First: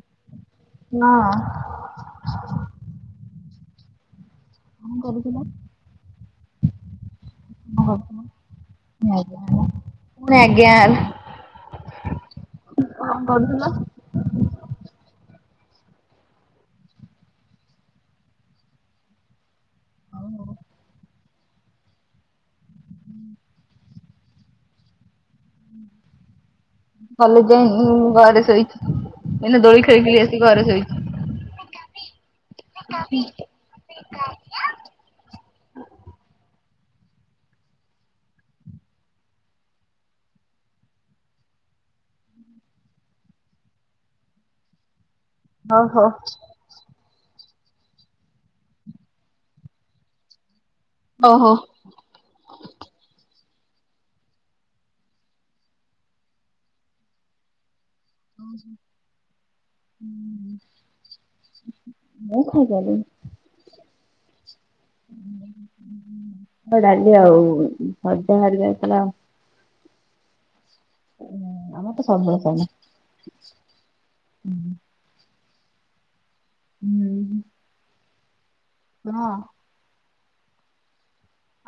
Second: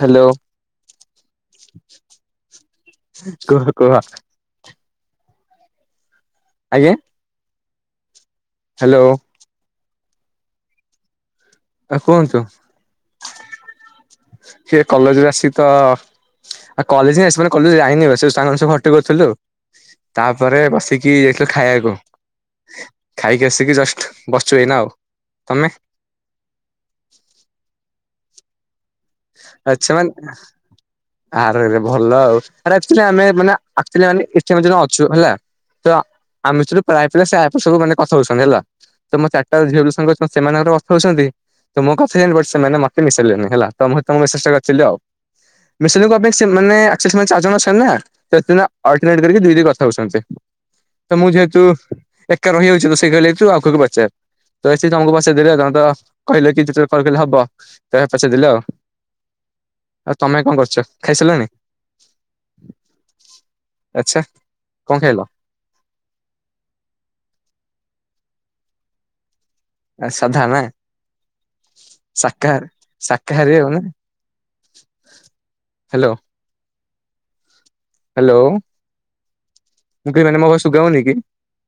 Hello ହଁ। କୁହ କୁହ। କଣ କରୁଥିଲ? ଆଜ୍ଞା? [unintelligible] ହ୍ୟାଲୋ [unintelligible] ଫୁଣି ଆଜ୍ଞା ଲ ଆ କୁହନ୍ତୁ କଣ କରୁଥିଲ? ସିଏ କଲେଜରୁ ଆସି ତ ଆଉ କଲେଜ [unintelligible] କଲେଜ ଯାଇନି ସେ ସାଙ୍ଗ ମାନେ ସବୁ ଖଟି କରଥିଲୁ ଆଉ। ତାପରେ ବସିକି ଏ ଏ ଖାଇବାକୁ ଖାଇକି ଆସିକି ଜଷ୍ଟ ବସିଚୁ ଏଇନା ଆଉ। ତମେ କଲେଜ ଯାଇନି ଇଁ ଇଁ ଘରେ ସୋଇଚି। ଏଁନେ ଦୋଳି ଆଚ୍ଛା ଖେଳି ମାନେ ଖେଳି ଆସି ଘରେ ଆରେ ସୋଇଚି। ଭଲ ଆଉ ଆରେ ଆକଚୁଲି ଆମେ ମାନେ ଆକଚୁଲି ମାନେ ଏଠି ଆମେ ଯୋଉ ଅଛୁ ହେଲା ତ ଆମେ ସେ ଆଇପିଏଲ ସେ ଆପ ସବୁମାନେ କଥା ହଉଛନ୍ତି, ହେଲା ତ ମୋ ଚାରିଟା ଝିଅଙ୍କ ଯୋଉ ସଙ୍ଗେ ସେମାନେଗୋଟେ କଥା ହଉଛନ୍ତି ତ ମୋ କଥା [unintelligible] ସେମାନେ ମତେ ମିଶାଇଲେନି ହେଲା। ତ ମୁଁ ତମକୁ ମସେଜ ଟେ କରଥିଲ ଆଉ। ଓହୋ। ମେସେଜ୍ କଁ ପାଇଁ ସେ ମାନେ ସେ ସେମାନେ ଚାରି ଜଣ ଅଛନ୍ତି ନା ସେ ନା ଅଲଟର୍ ନେଟ୍ କରିକି ଧିରେ ଧିରେ କଥା ହଉଛନ୍ତି। ତ ମୁଁ ଓହୋ। ଯେହେତୁ ଏକା ରହିଯାଉଛି ତ ସେଇ କହିଲା ଠୁ ଆଉ। ଖୁ ପଚାର ତ ସେ ତମକୁ ପଚାରି ଦେଲେ ତମେ ତ କହିଲେ କି ଯେତେବେଳେ କଲ୍ କଲେ ହବ। [unintelligible] ଦେଲେ ଆଉ। ଆଉ ତମେ କଣ କରୁଚ ଖାଇସାରିଲଣି? ମୁଁ ଆଛା। ତ ଡାଲି ଆଉ ଅଜା ଘର ଯାଇଥିଲା ଆଉ। [unintelligible] ଆ ସାଧା ନା? ଉଁ ଆମର ତ ସବୁନବେଳେ ଶାକାହାର ସାଧା ଶାକାହାରୀ ଆଉ ନା ଉଁ ହୁଁ। ହ୍ୟାଲୋ। ହୁଁ। ହ୍ୟାଲୋ। କୁହ। ମୁ କହିମାନେ କସୁଗାଉନି କି।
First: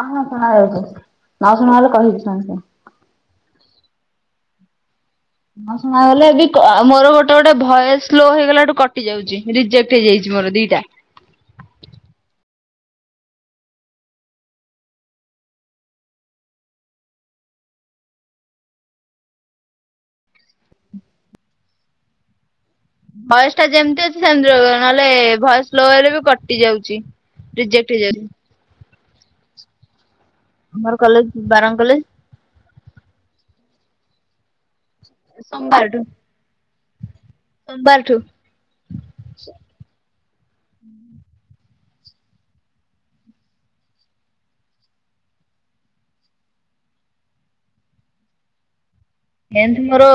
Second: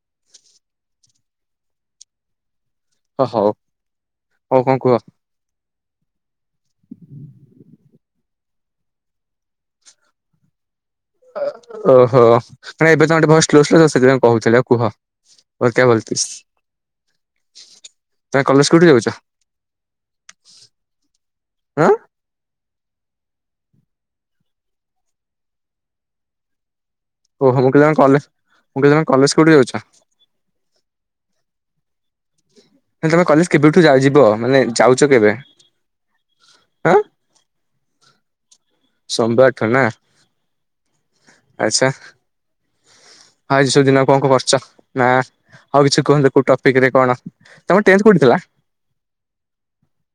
ହଁ ହଁ ଶୁଣାଯାଉଛି ନ ଶୁଣା ହେଲେ କହିବି ସାଙ୍ଗେ ସାଙ୍ଗେ। ଓ ହୋଉ ହଉ କଣ କୁହ? ନ ଶୁଣାଗଲେ ବି ମୋର ଗୋଟେ ଗୋଟେ ଭଏସ ସ୍ଲୋ ହେଇଗଲାଠୁ କଟି ଯାଉଛି। ରିଜେକ୍ଟ ହେଇଯାଇଛି ମୋର ଦିଟା। ଓହୋ ମାନେ ଏବେ ତମ ଭଏସ୍ କ୍ଲିୟର ସୁଭୁଚି କହୁଥିଲ କୁହ [unintelligible] ତମେ କଲେଜ୍ କୋଠି ଯାଉଚ [inaudible] ଅଁ। ଭଏସ୍ ଟା ଯେମିତି ଅଛି ସେମିତିରହିବ। ନହେଲେ ଭଏସ୍ ସ୍ଲୋ ହେଲେ ବି କଟି ଯାଉଛି। ଓହୋ ମୁଁ କହିଲି ରିଜେକ୍ଟ ଜଣେ କଲେ ହେଇଯାଉଛି ମୁଁ କହିଲି ତମେ କଲେଜ କୋଉଠି ଯାଉଛ? ଆମର କଲେଜ ବାରଙ୍ଗ କଲେଜ। ତମେ କଲେଜ କେବେଠୁ ଯା ଯିବ ମାନେ ଯାଉଚ କେବେ ସୋମବାରଠୁ ଆଁ ଠୁ। ସୋମବାରଠୁ ନା ଆଛା। ଆଜି ସବୁ ଦିନରେ କଣ କଣ କରିଚ ନା ଆଉ କିଛି କୁହନ୍ତୁ କୋଉ ଟପିକ ରେ କଣ ତମ ଟେନ୍ଥ କୋଉଠି ଥିଲା? ଏମତି ମୋର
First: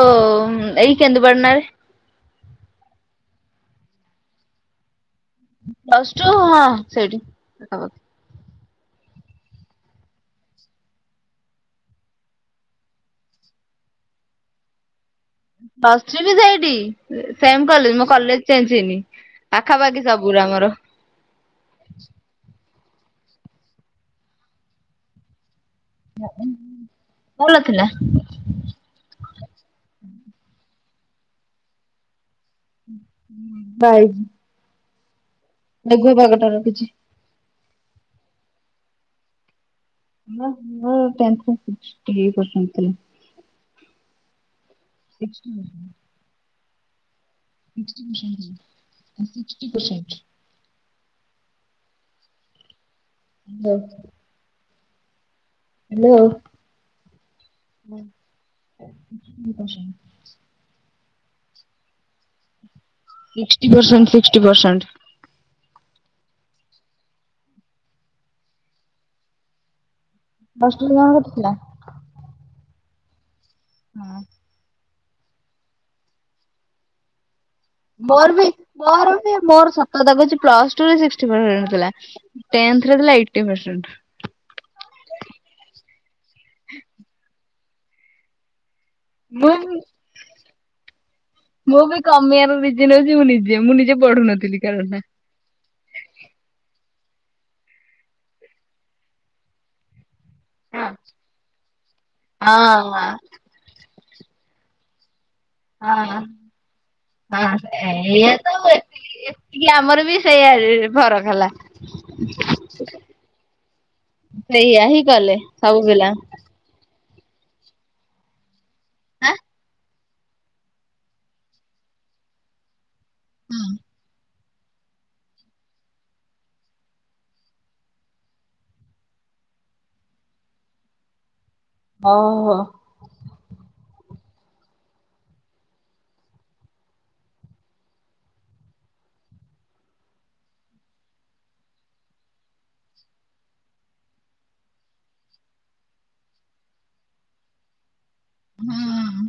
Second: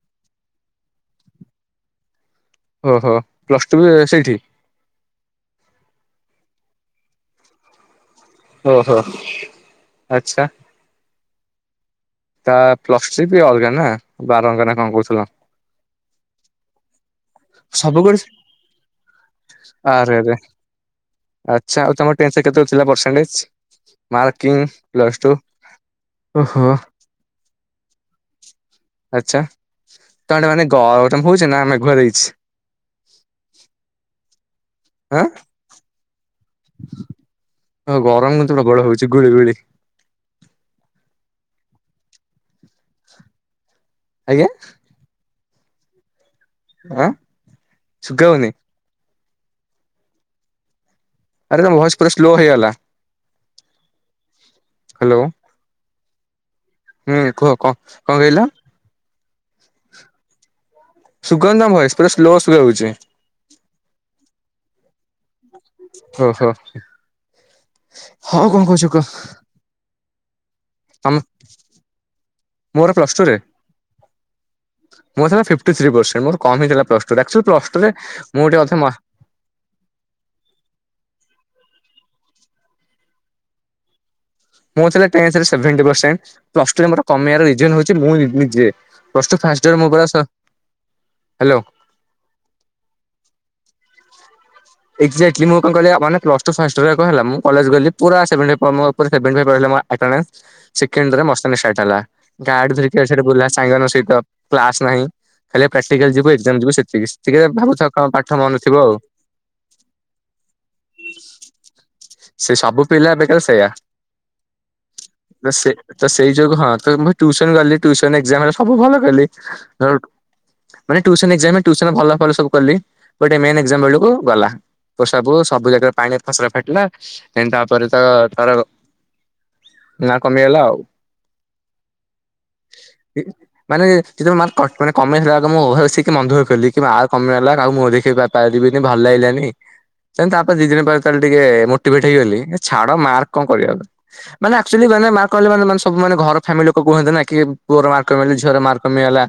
ଏଇ କେନ୍ଦୁ ପାଟଣାରେ। ଓହୋ ପ୍ଲସ ଟୁ ବି ସେଇଠି। ପ୍ଲସ୍ ଟୁ ହଁ ସେଇଠି ହବ। ଓ ହୋ ଆଚ୍ଛା। ତା ପ୍ଲସ ଟ୍ରି ବି ଅଲଗା ନା ବାରଙ୍ଗ ନା କଣ କହୁଥିଲ। ପ୍ଲସ ଥ୍ରୀ ବି ସେଇଠି। ସେମ୍ ସବୁ କଲେଜ୍ ମୋ କରି କଲେଜେ ଚେନ୍ଚ୍ ହେଇନି ପାଖାପାଖି ଆରେ ଆରେ ସବୁୁରା ଆମର। ଆଚ୍ଛା ଆଉ ତମ ଟେନ୍ଥ ରେ କେତେ ଥିଲା ପର୍ସେଣ୍ଟଜ୍ ମାର୍କିଂ ପ୍ଲସ୍ ଟୁ। ଓହୋ [unintelligible] ଭଲ ଥିଲା। ତେ ମାନେ ଗରମ ହେଉଛି ନା ମେଘ୍ ହେଇଛି। ଭାଇ ଆଁ [unintelligible] ହଁ ଗରମ କିନ୍ତୁ ପ୍ରବଳ ହଉଛି ଗୁଳି ଗୁଳି। ମୁଥିଲ [unintelligible] ଟିକେ ପସନ୍ଦ ଥିଲା। ଆଜ୍ଞା? ସେ ଆଁ ଶୁଗା ହଉନି [unintelligible] ସିକ୍ଟୀ ପରସେଣ୍ଟ ଆରେ ତ ଭଏସ ପୁରା ସ୍ଲୋ ହେଇଗଲା। ହଁ। ହ୍ୟାଲୋ ହ୍ୟାଲୋ ହୁଁ କୁହ କଣ କଣ କହିଲ? [inaudible] ସୁଗନ୍ଧ ଭହେଶ ପୁରା ସ୍ଲୋ ସ୍ଲୋ ହଉଚେ। Sixty percent sixty percent. ସ, ଆଉ କଣ କହୁଛୁ କୁହ? ପ୍ଲସ ଟୁ ରେ ତମ ତମର କେତେ ଥିଲା? ମୋର ପ୍ଲସ ଟୁ ରେ? ହ। ମୋର ଥିଲା ଫିପ୍ଟି ଥ୍ରୀ ପରସଣ୍ଟ। ମୋର କମ୍ ହେଇଥିଲା ପ୍ଲସ ଟୁ ଟା ଅକ୍ଚୁ ମୋର ବି ମୋର ବି ମୋର ସତ କଥା କହୁଚି ପ୍ଲସ ଟୁ ରେ ସିକ୍ସି ପରସେଣ୍ଟ। ଥିଲା। ଟେନ୍ଥ ରେ ଥିଲା ଏଇଟି ପର୍ସେଣ୍ଟ। ମୋର ଥିଲା ଟେନ୍ତ ରେ ସେଭେଣ୍ଟି ପରସେଣ୍ଟ। ପ୍ଲସ ଟୁ ରେ ମୋର କମିବାର ରିଜିନ ହଉଚି ମୁଁ ନିଜେ। ପ୍ଲସ ଟୁ ମୁଁ ଫାଷ୍ଟ ଇୟର ପୁରା ସ ହ୍ୟାଲୋ ମୁଁ ବି କମିବାର ରିଜିନ୍ ହଉଚି ମୁଁ ନିଜେ, ମୁଁ ନିଜ ପଢୁନଥିଲି। କାରଣ ଏକ୍ଜାକ୍ଟଲି ମୁଁ କଣ କହଲି ମାନେ ପ୍ଲସ ଟୁ ଫାଷ୍ଟ ଇଅର୍ କଣ ହେଲା, ମୁଁ କଲେଜ ଗଲି ପୁରା ସେଭେନ ଟି ମୋ ଉପରେ ସେଭେଣ୍ଟି ଫାଇବ ରହିଲା ମୋ ଆଟାନସ। ସେକେଣ୍ଡରେ ମସ୍ତାନୀ ଷ୍ଟାର୍ଟ ହେଲା। ଗାଡି ଧରିକି ହଁ ୟାଡେ ସ୍ୟାଡେ ବୁଲା ସାଙ୍ଗ ମାନଙ୍କ ସହିତ। କ୍ଲାସ ନାଇଁ। ଖାଲି ହଁ ପ୍ରାକ୍ଟିକାଲ ଯିବୁ ଏକ୍ଜାମ ଯିବୁ ସେତିକି। ଟିକେ ହଁ ଭାବୁଥିବ କଣ ଏଇଆ ପାଠ ମନ ଥିବ ଆଉ। ଏତିକି ଏତିକି ଆମର ବି ସେଇଆ ଫରକ ହେଲା। ସେ ସବୁ ପିଲା ବେକାର ସେଇଆ ହିଁ କଲେ ସବୁ ପିଲା। ଟ୍ୟୁସନ୍ ଗଲି ଟିୟୁସନ୍ ରେ ଏକଜାମ୍ ସବୁ ଭଲ କଲି। ଆଁ ମାନେ ଟ୍ୟୁସନ୍ ଏକଜାମ୍ ରେ ଟ୍ୟୁସନ ରେ ଭଲ କଲି ସବୁ କଲି। ଗୋଟେ ମେନ୍ ଏକ୍ସାମ୍ ବଳକୁ ଗଲା। ତ ସବୁ ସବୁ ଜାଗାରେ ପାଣିରେ ଫସର ଫାଟିଲା। ତେଣ ତାପରେ ତ ତାର ନାଁ କମିଗଲା ଆଉ। ଓହୋ। ମାନେ। କିନ୍ତୁ ମାର୍କ କଟ ମାନେ କମେଇହେଲା ଆଗ ମୁଁ ଭାବିଚି କି ମନ୍ଦିରରୁ ଫେରିଲି କିମ୍ୱା ଆର୍ କମେଇଲା କାକୁ ମୁଁହ ଦେଖେଇ ପାରିବିନି, ଭଲ ଲାଗିଲାନି। ସେ ତାପରେ ଦି ଦିନ ପରେ ତାହେଲେ ଟିକେ ମୋଟିଭେଟ ହେଇଗଲି। ଛାଡ ମାର୍କ କଣ କରିବା। ମାନେ ଆକଚୁଲି ମାନେ ମାର୍କ କମିଗଲେ ମାନେ ସବୁ ମାନେ ଘର ଫେମିଲି ଉପରକୁ [unintelligible] କି ପୁଅ ର ମାର୍କ କମି, ଝିଅର ମାର୍କ କମିଗଲା,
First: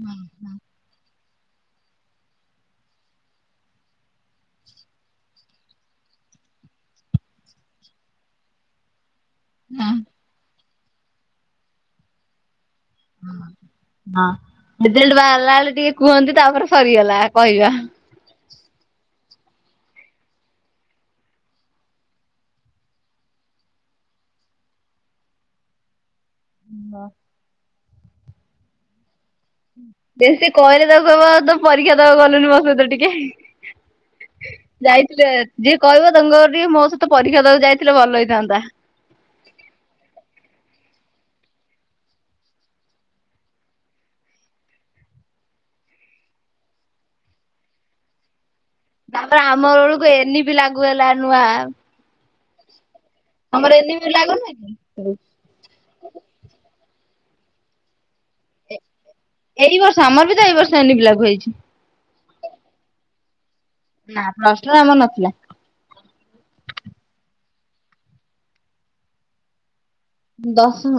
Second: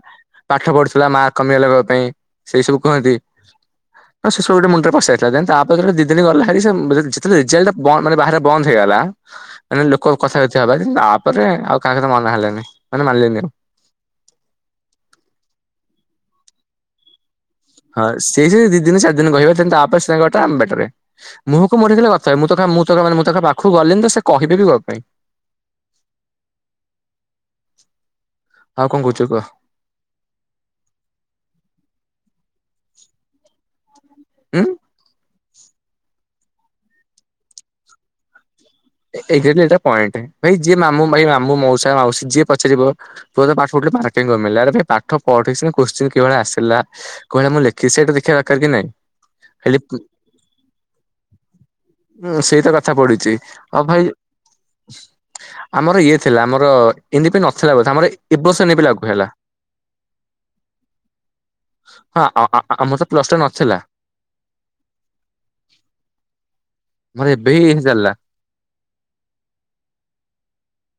ପାଠ ପଢୁଥିଲା ମା କମିବା ଲଗବା ପାଇଁ ସେଇ ସବୁ କୁହନ୍ତି, ଅ ସେ ସବୁ ଗୋଟେ ମୁଣ୍ଡରେ ପସାଇ ତାପର ଦିନ ଦି ଦିନ ଗଲାଣି ସେ ମ [unintelligible] ବନ୍ଦ ମାନେ ବାହାରେ ବନ୍ଦ ହେଇଗଲା। ମାନେ ଲୋକ କଥା [inaudible] ଲା, କିନ୍ତୁ ତାପରେ ଆଉ କାହା ସହିତ ମନ ହେଲେନି। ହଁ ହଁ, ରିଜଲ୍ଟ ବାହାରିଲା ବେଳେ ଟିକେ କୁହନ୍ତି ତାପରେ ସରିଗଲା। କହିବା। ଯ ଦି ଦିନ ଚାରି ଦିନ କହିବେ ଦେନ୍ ତାପରେ ସିଏ ତାଙ୍କ ବାଟରେ ଆମ ବାଟରେ ମୁହକୁ ମୋଡ଼ିଦେଲେ ପ୍ରଥମେ ମୁଁତ କାହା ମୁଁ ତାନେ ମୁଁ ତଖ ପାଖକୁ ଗଲିଣିି ତ ସେ କହିବେ ବି କଣ ପାଇଁ। ବା ଆଉ କଣ କହୁଛୁ କହ ବେଶୀ କହିଲେ ତାକୁ କହିବ ତୁ ପରୀକ୍ଷା ଦବାକୁ ଗଲୁନି ମୋ ସହିତ ଟିକେ। ଉଁ ଯାଇଥିଲେ ଯିଏ କହିବ ତାଙ୍କ ଟିକେ ମୋ ସହିତ ପରୀକ୍ଷା ଦବାକୁ ଯାଇଥିଲେ ଭଲ ହେଇଥାନ୍ତା। ଏକଜାଟଲି ଏଇଟା ପଏଣ୍ଟ ଭାଇ ଯିଏ ମାମୁଁ ମାଇଁ ମାମୁଁ ମାଉସା ମାଉସୀ ଯିଏ ପଚାରିବ ପୁଅତ ପାଠ ପଢିଥିଲା ମାର୍କ କାଇଁ କମିଲା ଆରେ ଭାଇ ପାଠ ପଢିଥିଲି କୋଶ୍ଚିନ କଉଭଳିଆ ଆସିଲା କଉ ଭଳିଆ ମୁଁ ଲେଖିଛି ସେଇଟା ଦେଖିବା କଥା ତାପରେ ଆମବେଳକୁ ଏନି ବି ଲାଗୁ ହେଲା ନୂଆ ହଁ ସେଇତ କଥା- ଥା ପଡିଚି। ଆମର ଅ ଏନି ପି ଭାଇ ଲାଗୁ ନୁହେଁ କି? ଆମର ଇଏ ଥିଲା ଆମର ଏନି ପି ପାଇଁ ନଥିଲା ବୋଧ ଆମର ଏବର୍ଷ ଏନି ପି ଲାଗୁ ହେଲା। ଏଇ ବର୍ଷ ଆମର ବି ତ ଏଇ ବର୍ଷ ଏନି ପି ଲାଗୁ ହେଇଛି। ହଁ ଆ ଆ ଆମର ତ ପ୍ଲସଟୁ ରେ ନଥିଲା। ନା ପ୍ରଶ୍ନ ଆମର ନଥିଲା। ମୋର ଏବେ ହିଁ ଚାଲିଲା। ଦଶମ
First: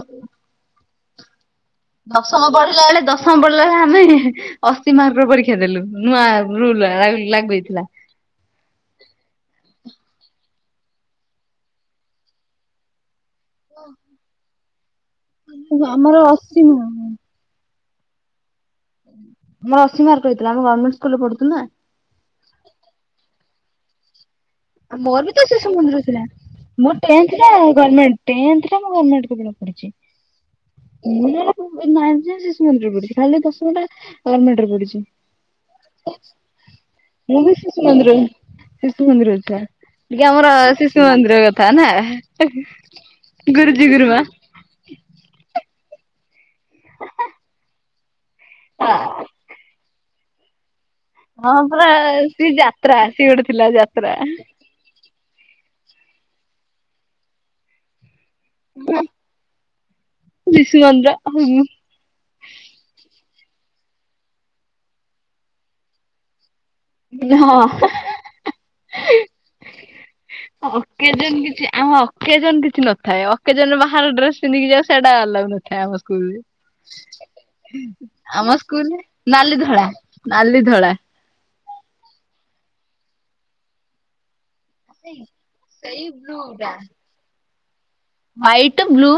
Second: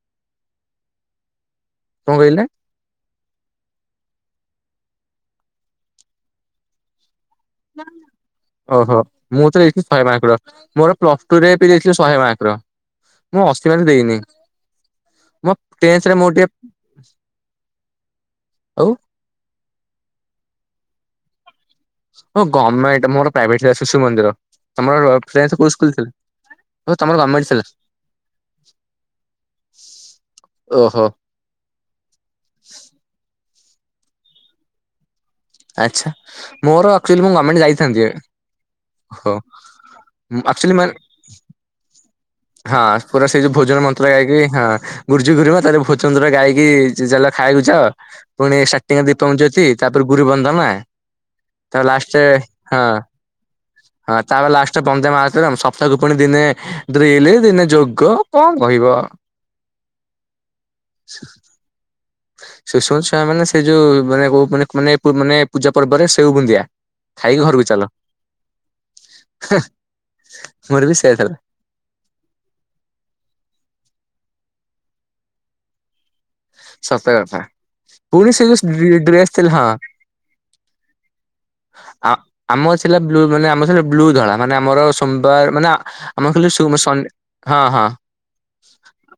କଣ କହିଲେ ଦଶମ ବଢିଲା ବେଳେ ଦଶ [unintelligible] ଅଶୀ ମାର୍କର ପରୀକ୍ଷା ଦେଲୁ ନୂଆ ରୁଲ ଲାଗୁ ହେଇଥିଲା। ଓହୋ ମୁଁ ତରେ ଏଠି ଶହେ ମାର୍କର ମୋର ପ୍ଲସ ଟୁ ରେ ବି ଦେଇଥିଲି ଶହେ ମାର୍କର ମୁଁ ଅଶି ମାର୍କ ଦେଇନି। ମୋ କିନ୍ତୁ ଟେନ୍ଥ ରେ ଆମର ମୋର ଟିକେ ଅଶି ନୁହଁ ଆଉ ମୋର ଅଶୀ ମାର୍କ ରହିଥିଲା ଆମ ଗମେଣ୍ଟ ସ୍ ସ୍କୁଲ ରେ ପଢୁଥୁଲୁନା। ଓ ଗମେଣ୍ଟ ମୋର ପ୍ରାଇଭେଟ ଥିଲା ଶଶୁ ମନ୍ଦିର। ତମର ମୋର ବିତ ଟେନ୍ଥ କୋଉ ସ୍କୁଲ ଶିଶୁମନ୍ଦିର ଥିଲା ଓ ମୋର ତମର ଗମେଣ୍ଟ ଟେନଥରେ ଥିଲା ଗରମେଣ୍ଟ ଟେନଥରେ ମୁଁ ଗମେଣ୍ଟ କେବଳ ପଢିଛି। ଓହୋ ମୁଁ ଯାହା ନାଇନଥ ଯାଏ ଶିଶୁମନ୍ଦିରରେ ପଢିଛି ଖାଲି ଦଶ ମଟା ଗମେଣ୍ଟ ରେ ପଡିଛି। ଆଚ୍ଛା ମୋର ଆକଚୁଆଲି ମୁଁ ବି ଗମେଣ୍ଟ ଶିଶୁ ଯାଇଥାନ୍ତି ମନ୍ଦିର ଶିଶୁ ମନ୍ଦିର ହଉ। ଟିକେ ଆମର ଶିଶୁ ମନ୍ଦିର କଥା ନା ହଁ ପୁରା ସେଇ ଯୋଉ ଗୁରୁଜୀ ଗୁରୁମା। ତାର ଭୋଚୁନ୍ଦର ଗାଇକି ଚାଲ ଖାଇବାକୁ ଯ ପୁଣି ସାର୍ଟିଂରେ ଦୀପଙ୍ଗ ଜ୍ୟୋତି। ତାପରେ ଗୁରୁବନ୍ଧନା। ହଁ ପରା ସିଏ ଯାତ୍ରା ସିଏ ଗୋଟେ ଥିଲା ଯାତ୍ରା। ହଁ ତାପରେ ଲାଷ୍ଟରେ ପଞ୍ଜାମ ସପ୍ତାହକୁ ପୁଣି ଦିନେ ଡ୍ରିଲ ଦିନେ ଯୋଗ। କଣ କହିବ। [unintelligible] ହୁଁ। ଶିଶୁ ମନ୍ଦିର ଛୁଆମାନେ ସେ ଯୋଉ ମାନେ ଓଉ ମାନେ ମାନେ ମାନେ ପୂଜା ପର୍ବରେ ସେଉ ବୁନ୍ଦିଆ। ଖାଇକି ଘରକୁ ହଁ ଚାଲ [unintelligible] ମୋର ବି ସେୟା ଥିଲା ଅକେଜନ କିଛି ଆମ ଅକେଜନ କିଛି ନଥାଏ, ଅକେଜନ ବାହାର ଡ୍ରେସ ପିନ୍ଧିକି ଯା ସେଟା ଅଲଗା ନଥାଏ ଆମ ସତ କଥା ସ୍କୁଲରେ ପୁଣି ସେ ଯୋଉ ଆମ ସ୍କୁଲ ଡ୍ରେସ ଥିଲା ନାଲି ହଁ ଧଳା ନାଲି ଧଳା। ଆ ଆମ ଥିଲା ବ୍ଲୁ ମାନେ ଆମ ସେ ବ୍ଲୁ ଧଳା। ମାନେ ଆମର ସୋମବାର ମାନେ ସେଇ ଆମର ବ୍ଲୁ ଖାଲି ଟା ସୁମ ଶ ହଁ ହଁ। White blue.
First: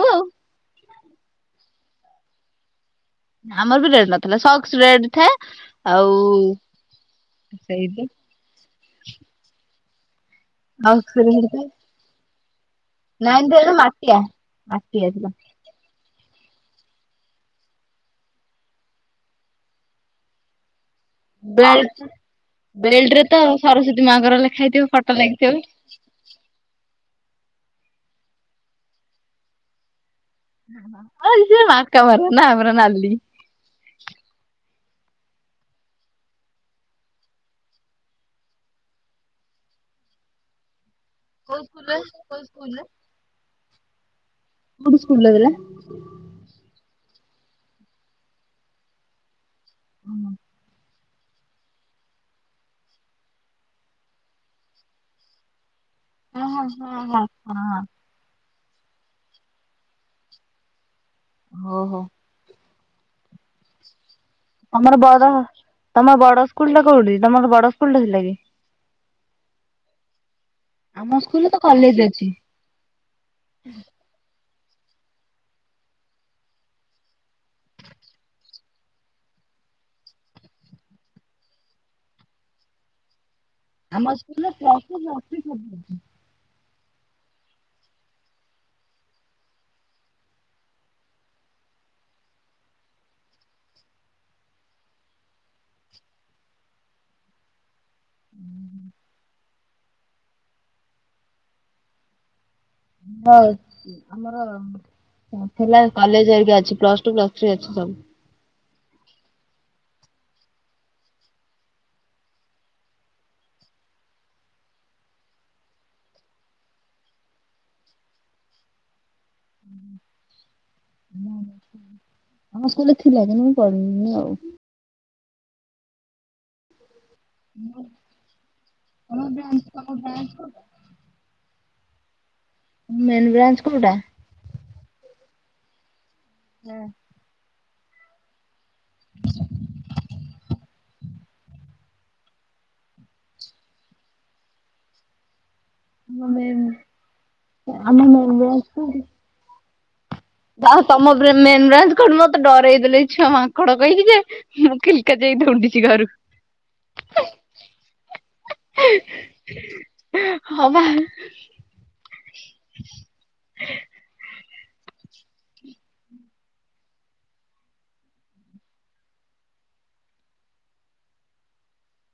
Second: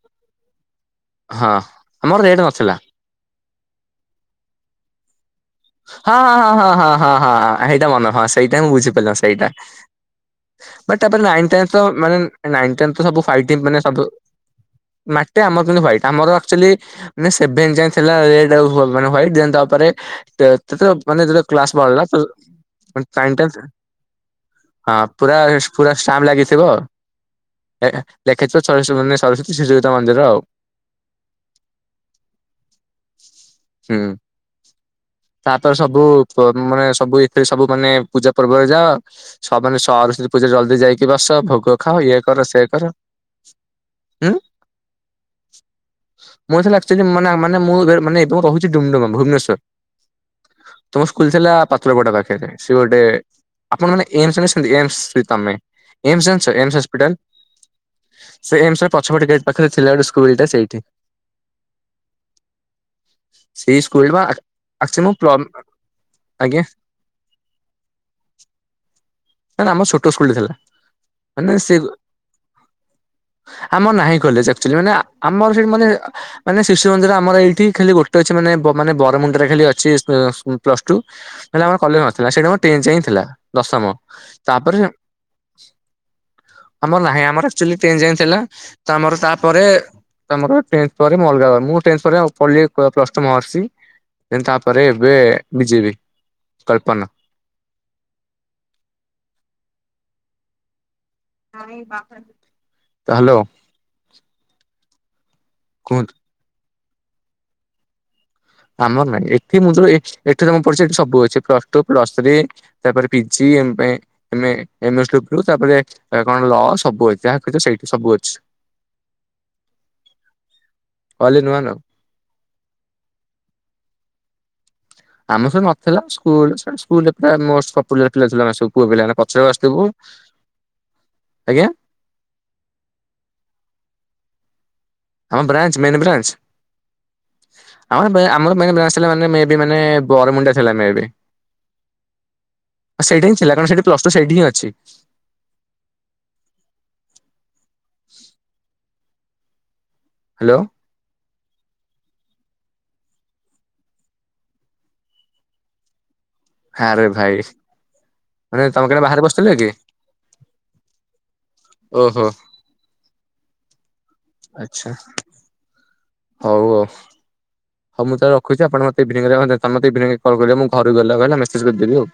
ହଁ ଆମର ରେଡ ନଥିଲା। ଆମର ବି ରେଡ ନଥିଲା ସକ୍ସ ରେଡ ଥାଏ। ଆଉ ହଁ ହଁ ହଁ ହଁ ହଁ ହଁ ହଁ ହେଇଟା ସେଇଠି ମନେ ହଁ ସେଇଟା ମୁଁ ବୁଝିପାଇଲି ସେଇଟା। ବଟ୍ ସକ୍ସ ତାପରେ ରେଡ ଥାଏ ଲାଇନଟାତ ମାନେ ନାଇଁ ତମ ତ ସବୁ ନାଇଁ ହ୍ୟୁଇଟି ସେଟା ମାନେ ସବୁ ମାଟିଆ ମାଟିଆ ଥିଲା। ନାଟେ [unintelligible] ଆମର କିନ୍ତୁ ହ୍ୟୁଇଟ। ଆମର ଆକ୍ଚୁଲି ଆମେ ସେଭେନ ଯାଏ ଥିଲା ରେଡ ଆଉ ମାନେ ହ୍ୱାଇଟ ଦେନ ତାପରେ ତେତେତ ମାନେ ଯେତେବେଳେ କ୍ଲାସ ବେଲ୍ଟ ବଢିଲା [unintelligible] ମାନେ ବେଲ୍ଟ ରେ ଟାଇମ୍ ତ ଟା ସରସ୍ଵତୀ ମାଙ୍କର ଲେଖା ହେଇଥିବ ହଁ ଫଟୋ ପୁରା ଲାଗିଥିବ। ପୁରା ଷ୍ଟାମ୍ପ ଲାଗିଥିବ। ଲେଖା ଲେଖା ହେଇଥିବ ସରସ୍ବତୀ ସରସ୍ବତୀ ଶିଶୁବିଦ୍ୟାମନ୍ଦିର ଆଉ। ଆ ସେ ମାମାର୍କା ମରା ନା ଆମର ନଲି। ହୁଁ। ତାପରେ ସବୁ ମାନେ ସବୁ ଏଥିରେ ସବୁ ମାନେ ପୂଜା ପର୍ବରେ ଯାଅ ମାନେ ସଅ ସରସ୍ଵତୀ ପୂଜା ଜଲଦି ଯାଇକି ଏଠି ବସ କୋଉ ଭୋଗ ସ୍କୁଲରେ ଖାଅ ଇଏ କୋଉ କର ସିଏ ସ୍କୁଲରେ କର। ଉଁ ମୋ [unintelligible] କୋଉଠି ସ୍କୁଲରେ ଦେଲା ଆକଚ୍ୟୁଲି ମାନେ ମାନେ ମୁଁ ଏବେ ମାନେ ରହୁଚି ଡୁମଡୁମ ଭୁବନେଶ୍ଵର। ହଁ। ତମ ସ୍କୁଲ ଥିଲା ପାତ୍ରପଡା ପାଖରେ ସେ ଗୋଟେ ଆପଣ ମାନେ ଏମ୍ସ ରେ ଅଛନ୍ତି ଏମ୍ସ ତମେ ଏମ୍ସ ହଁ ଜାଣିଚ ଏମ୍ସ ହଁ ହସ୍ପିଟଲ? ହଁ ହଁ ହଁ। ସେ ଏମ୍ସ ର ପଛପଟ ଗେଟ ପାଖରେ ଥିଲା ଗୋଟେ ସ୍କୁଲଟା ସେଇଠି। ଓହୋ। ସେଇ ସ୍କୁଲ ବା ତମର ଆକ୍ଚୁଆଲି ମୁଁ ବଡ ପ୍ଲମ୍ ତମର ବଡ ଆଜ୍ଞା ସ୍କୁଲ ଟା କୋଉଠି ତମର ବଡ ସ୍କୁଲ ଟା ଥିଲା କି? ନା ଆମର ଛୋଟ ସ୍କୁଲଟେ ଥିଲା। ଆମ ସ୍କୁଲରେ ମାନେ ତ ସେ କଲେଜ ଅଛି ଆମର ନାହିଁ କଲେ ସେ ଆୁକଚୁଆଲି ମାନେ ଆ ଆମର ସେଠି ମାନେ ମାନେ ଶିଶୁ ମନ୍ଦିର ଆମର ଏଇଠି ଖାଲି ଗୋଟେ ଅଛି ମାନେ ବ ମାନେ ବରମୁଣ୍ଡରେ ଖାଲି ଅଛି ସ୍କୁ ସ ପ ପ୍ଲସ୍ ଟୁ ନହେଲେ ଆମର କଲେଜ ନଥିଲା ସେଇଠି ଆମର ଟେନ୍ ଯାଏ ହିଁ ଥିଲା ଦଶମ ଆମ ସ୍କୁଲ ରେ ତାପରେ ପ୍ଲସ ଟୂ ପ୍ଲସ ଥ୍ରୀ ସବୁ ଅଛି। ଆମର ନାହିଁ ଆମର ଆକ୍ଚୁଆଲି ଟେନ୍ ଯାଏ ଥିଲା। ତ ଆମର ତାପରେ ଆମର ଟେନଥ ପରେ ମୁଁ ଅଲଗା ମୁଁ ଟେନ୍ଥ ପରେ ପଢିଲି କ ପ୍ଲସ ଟୁ ମହର୍ଷି। ଦେନ ତାପରେ ଏବେ ବିଜେବି କଳ୍ପନା। [unintelligible] ନାଇ [unintelligible] ନାଇ ଆମର ହେଲା କୁହନ୍ତୁ। କଲେଜ ଘରିକି ଅଛି ପ୍ଲସ ଟୁ ପ୍ଲସ ଥ୍ରୀ ଅଛି ସବୁ। ଆମର ନହିଁ। ଏଠି ମୁଁ ଯୋଉ ଏଠି ଯୋଉ ମୁ ପଢୁଛି ଏଠି ସବୁ ଅଛି ପ୍ଲସ ଟୁ, ପ୍ଲସ ଥ୍ରୀ, ତାପରେ PG, MA MA M S W, ତାପରେ କଣ ଲ ସବୁ ଅଛି। ଯାହା ଖୋଜିବ ସେଇଠି ସବୁ ଅଛି। ଅଲ୍ ଇଁନ ୱାନ ଆଉ। ଆମ ସ୍କୁଲ ରେ ଥିଲା କି ମୁଁ ପଢିନଲିନି ଆଉ। ଆମର ସବୁ ନଥିଲା ସ୍କୁଲ ସେ ସ୍କୁଲ। ପୁର ମୋଷ୍ଟ ପପୁଲାର ପିଲା ଥିଲୁ ଆମେ ସବୁ ପୁଅ ପିଲାମାନେ ତମ ପଛରେ ବ୍ରାଞ୍ଚ ବସିଥିବୁ। ତମ ବ୍ରାଞ୍ଚ ଆଜ୍ଞା। ମେନ୍ ବ୍ରାଞ୍ଚ କଉଟା। ଆମ ବ୍ରାଞ୍ଚ ମେନ୍ ବ୍ରାଞ୍ଚ। ହଁ। ଆମ ବେ ଆମର। ମାନେ ବ୍ରାଞ୍ଚ ଥିଲା ମାନେ ମେ ବି ମାନେ ବରମୁଣ୍ଡା ଥିଲା ମେ ବି। ହଁ ସେଇଠି ହିଁ ଥିଲା। କାରଣ ସେଇଠି ପ୍ଲସ ଟୁ ସେଇଠି ହିଁ ଅଛି। ହୁଁ ମେ ବ ଆମେ ମୋ ମୋ ସ [unintelligible] ହ୍ୟାଲୋ ଜା ହଉ ତମ ବ୍ରେ ମେନ୍ ବ୍ରାଞ୍ଚ କୋଉ ମତେ ଡରେଇ ଲେ ଛୁଆ ମାଙ୍କଡ କହିକି ଯେ ମୁଁ କିଲ କତିଆ ହୋଇ ଦୋଉଡିଛି ଘରୁ। ଆଁରେ ଭାଇ ମାନେ ତମେ କେଣେ ବାହାରେ ବସିଥିଲ କି ହଁ ବା ଓହୋ। ଆଛା ହଉ ଆଉ ହଉ ମୁଁ ତାହେଲେ ରଖୁଛି ଆପଣ ମତେ ଇଭିନିଗ ରେ ମାନେ ତେମେ ଇଭିନିଗ କଲ କରିବ ମୁଁ ଘକୁ ଗଲେ ଆଉ ମେସେଜ କରିଦେବି ଆଉ।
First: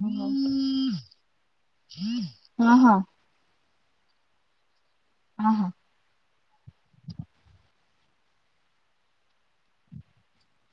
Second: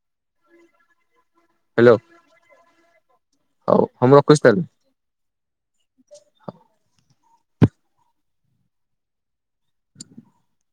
ହଁ ହ୍ୟାଲୋ [unintelligible] ହଁ ହଁ। ହଉ ହଉ ମୁଁ ରଖୁଚି ତାହେଲେ। ଅ ହ। [unintelligible]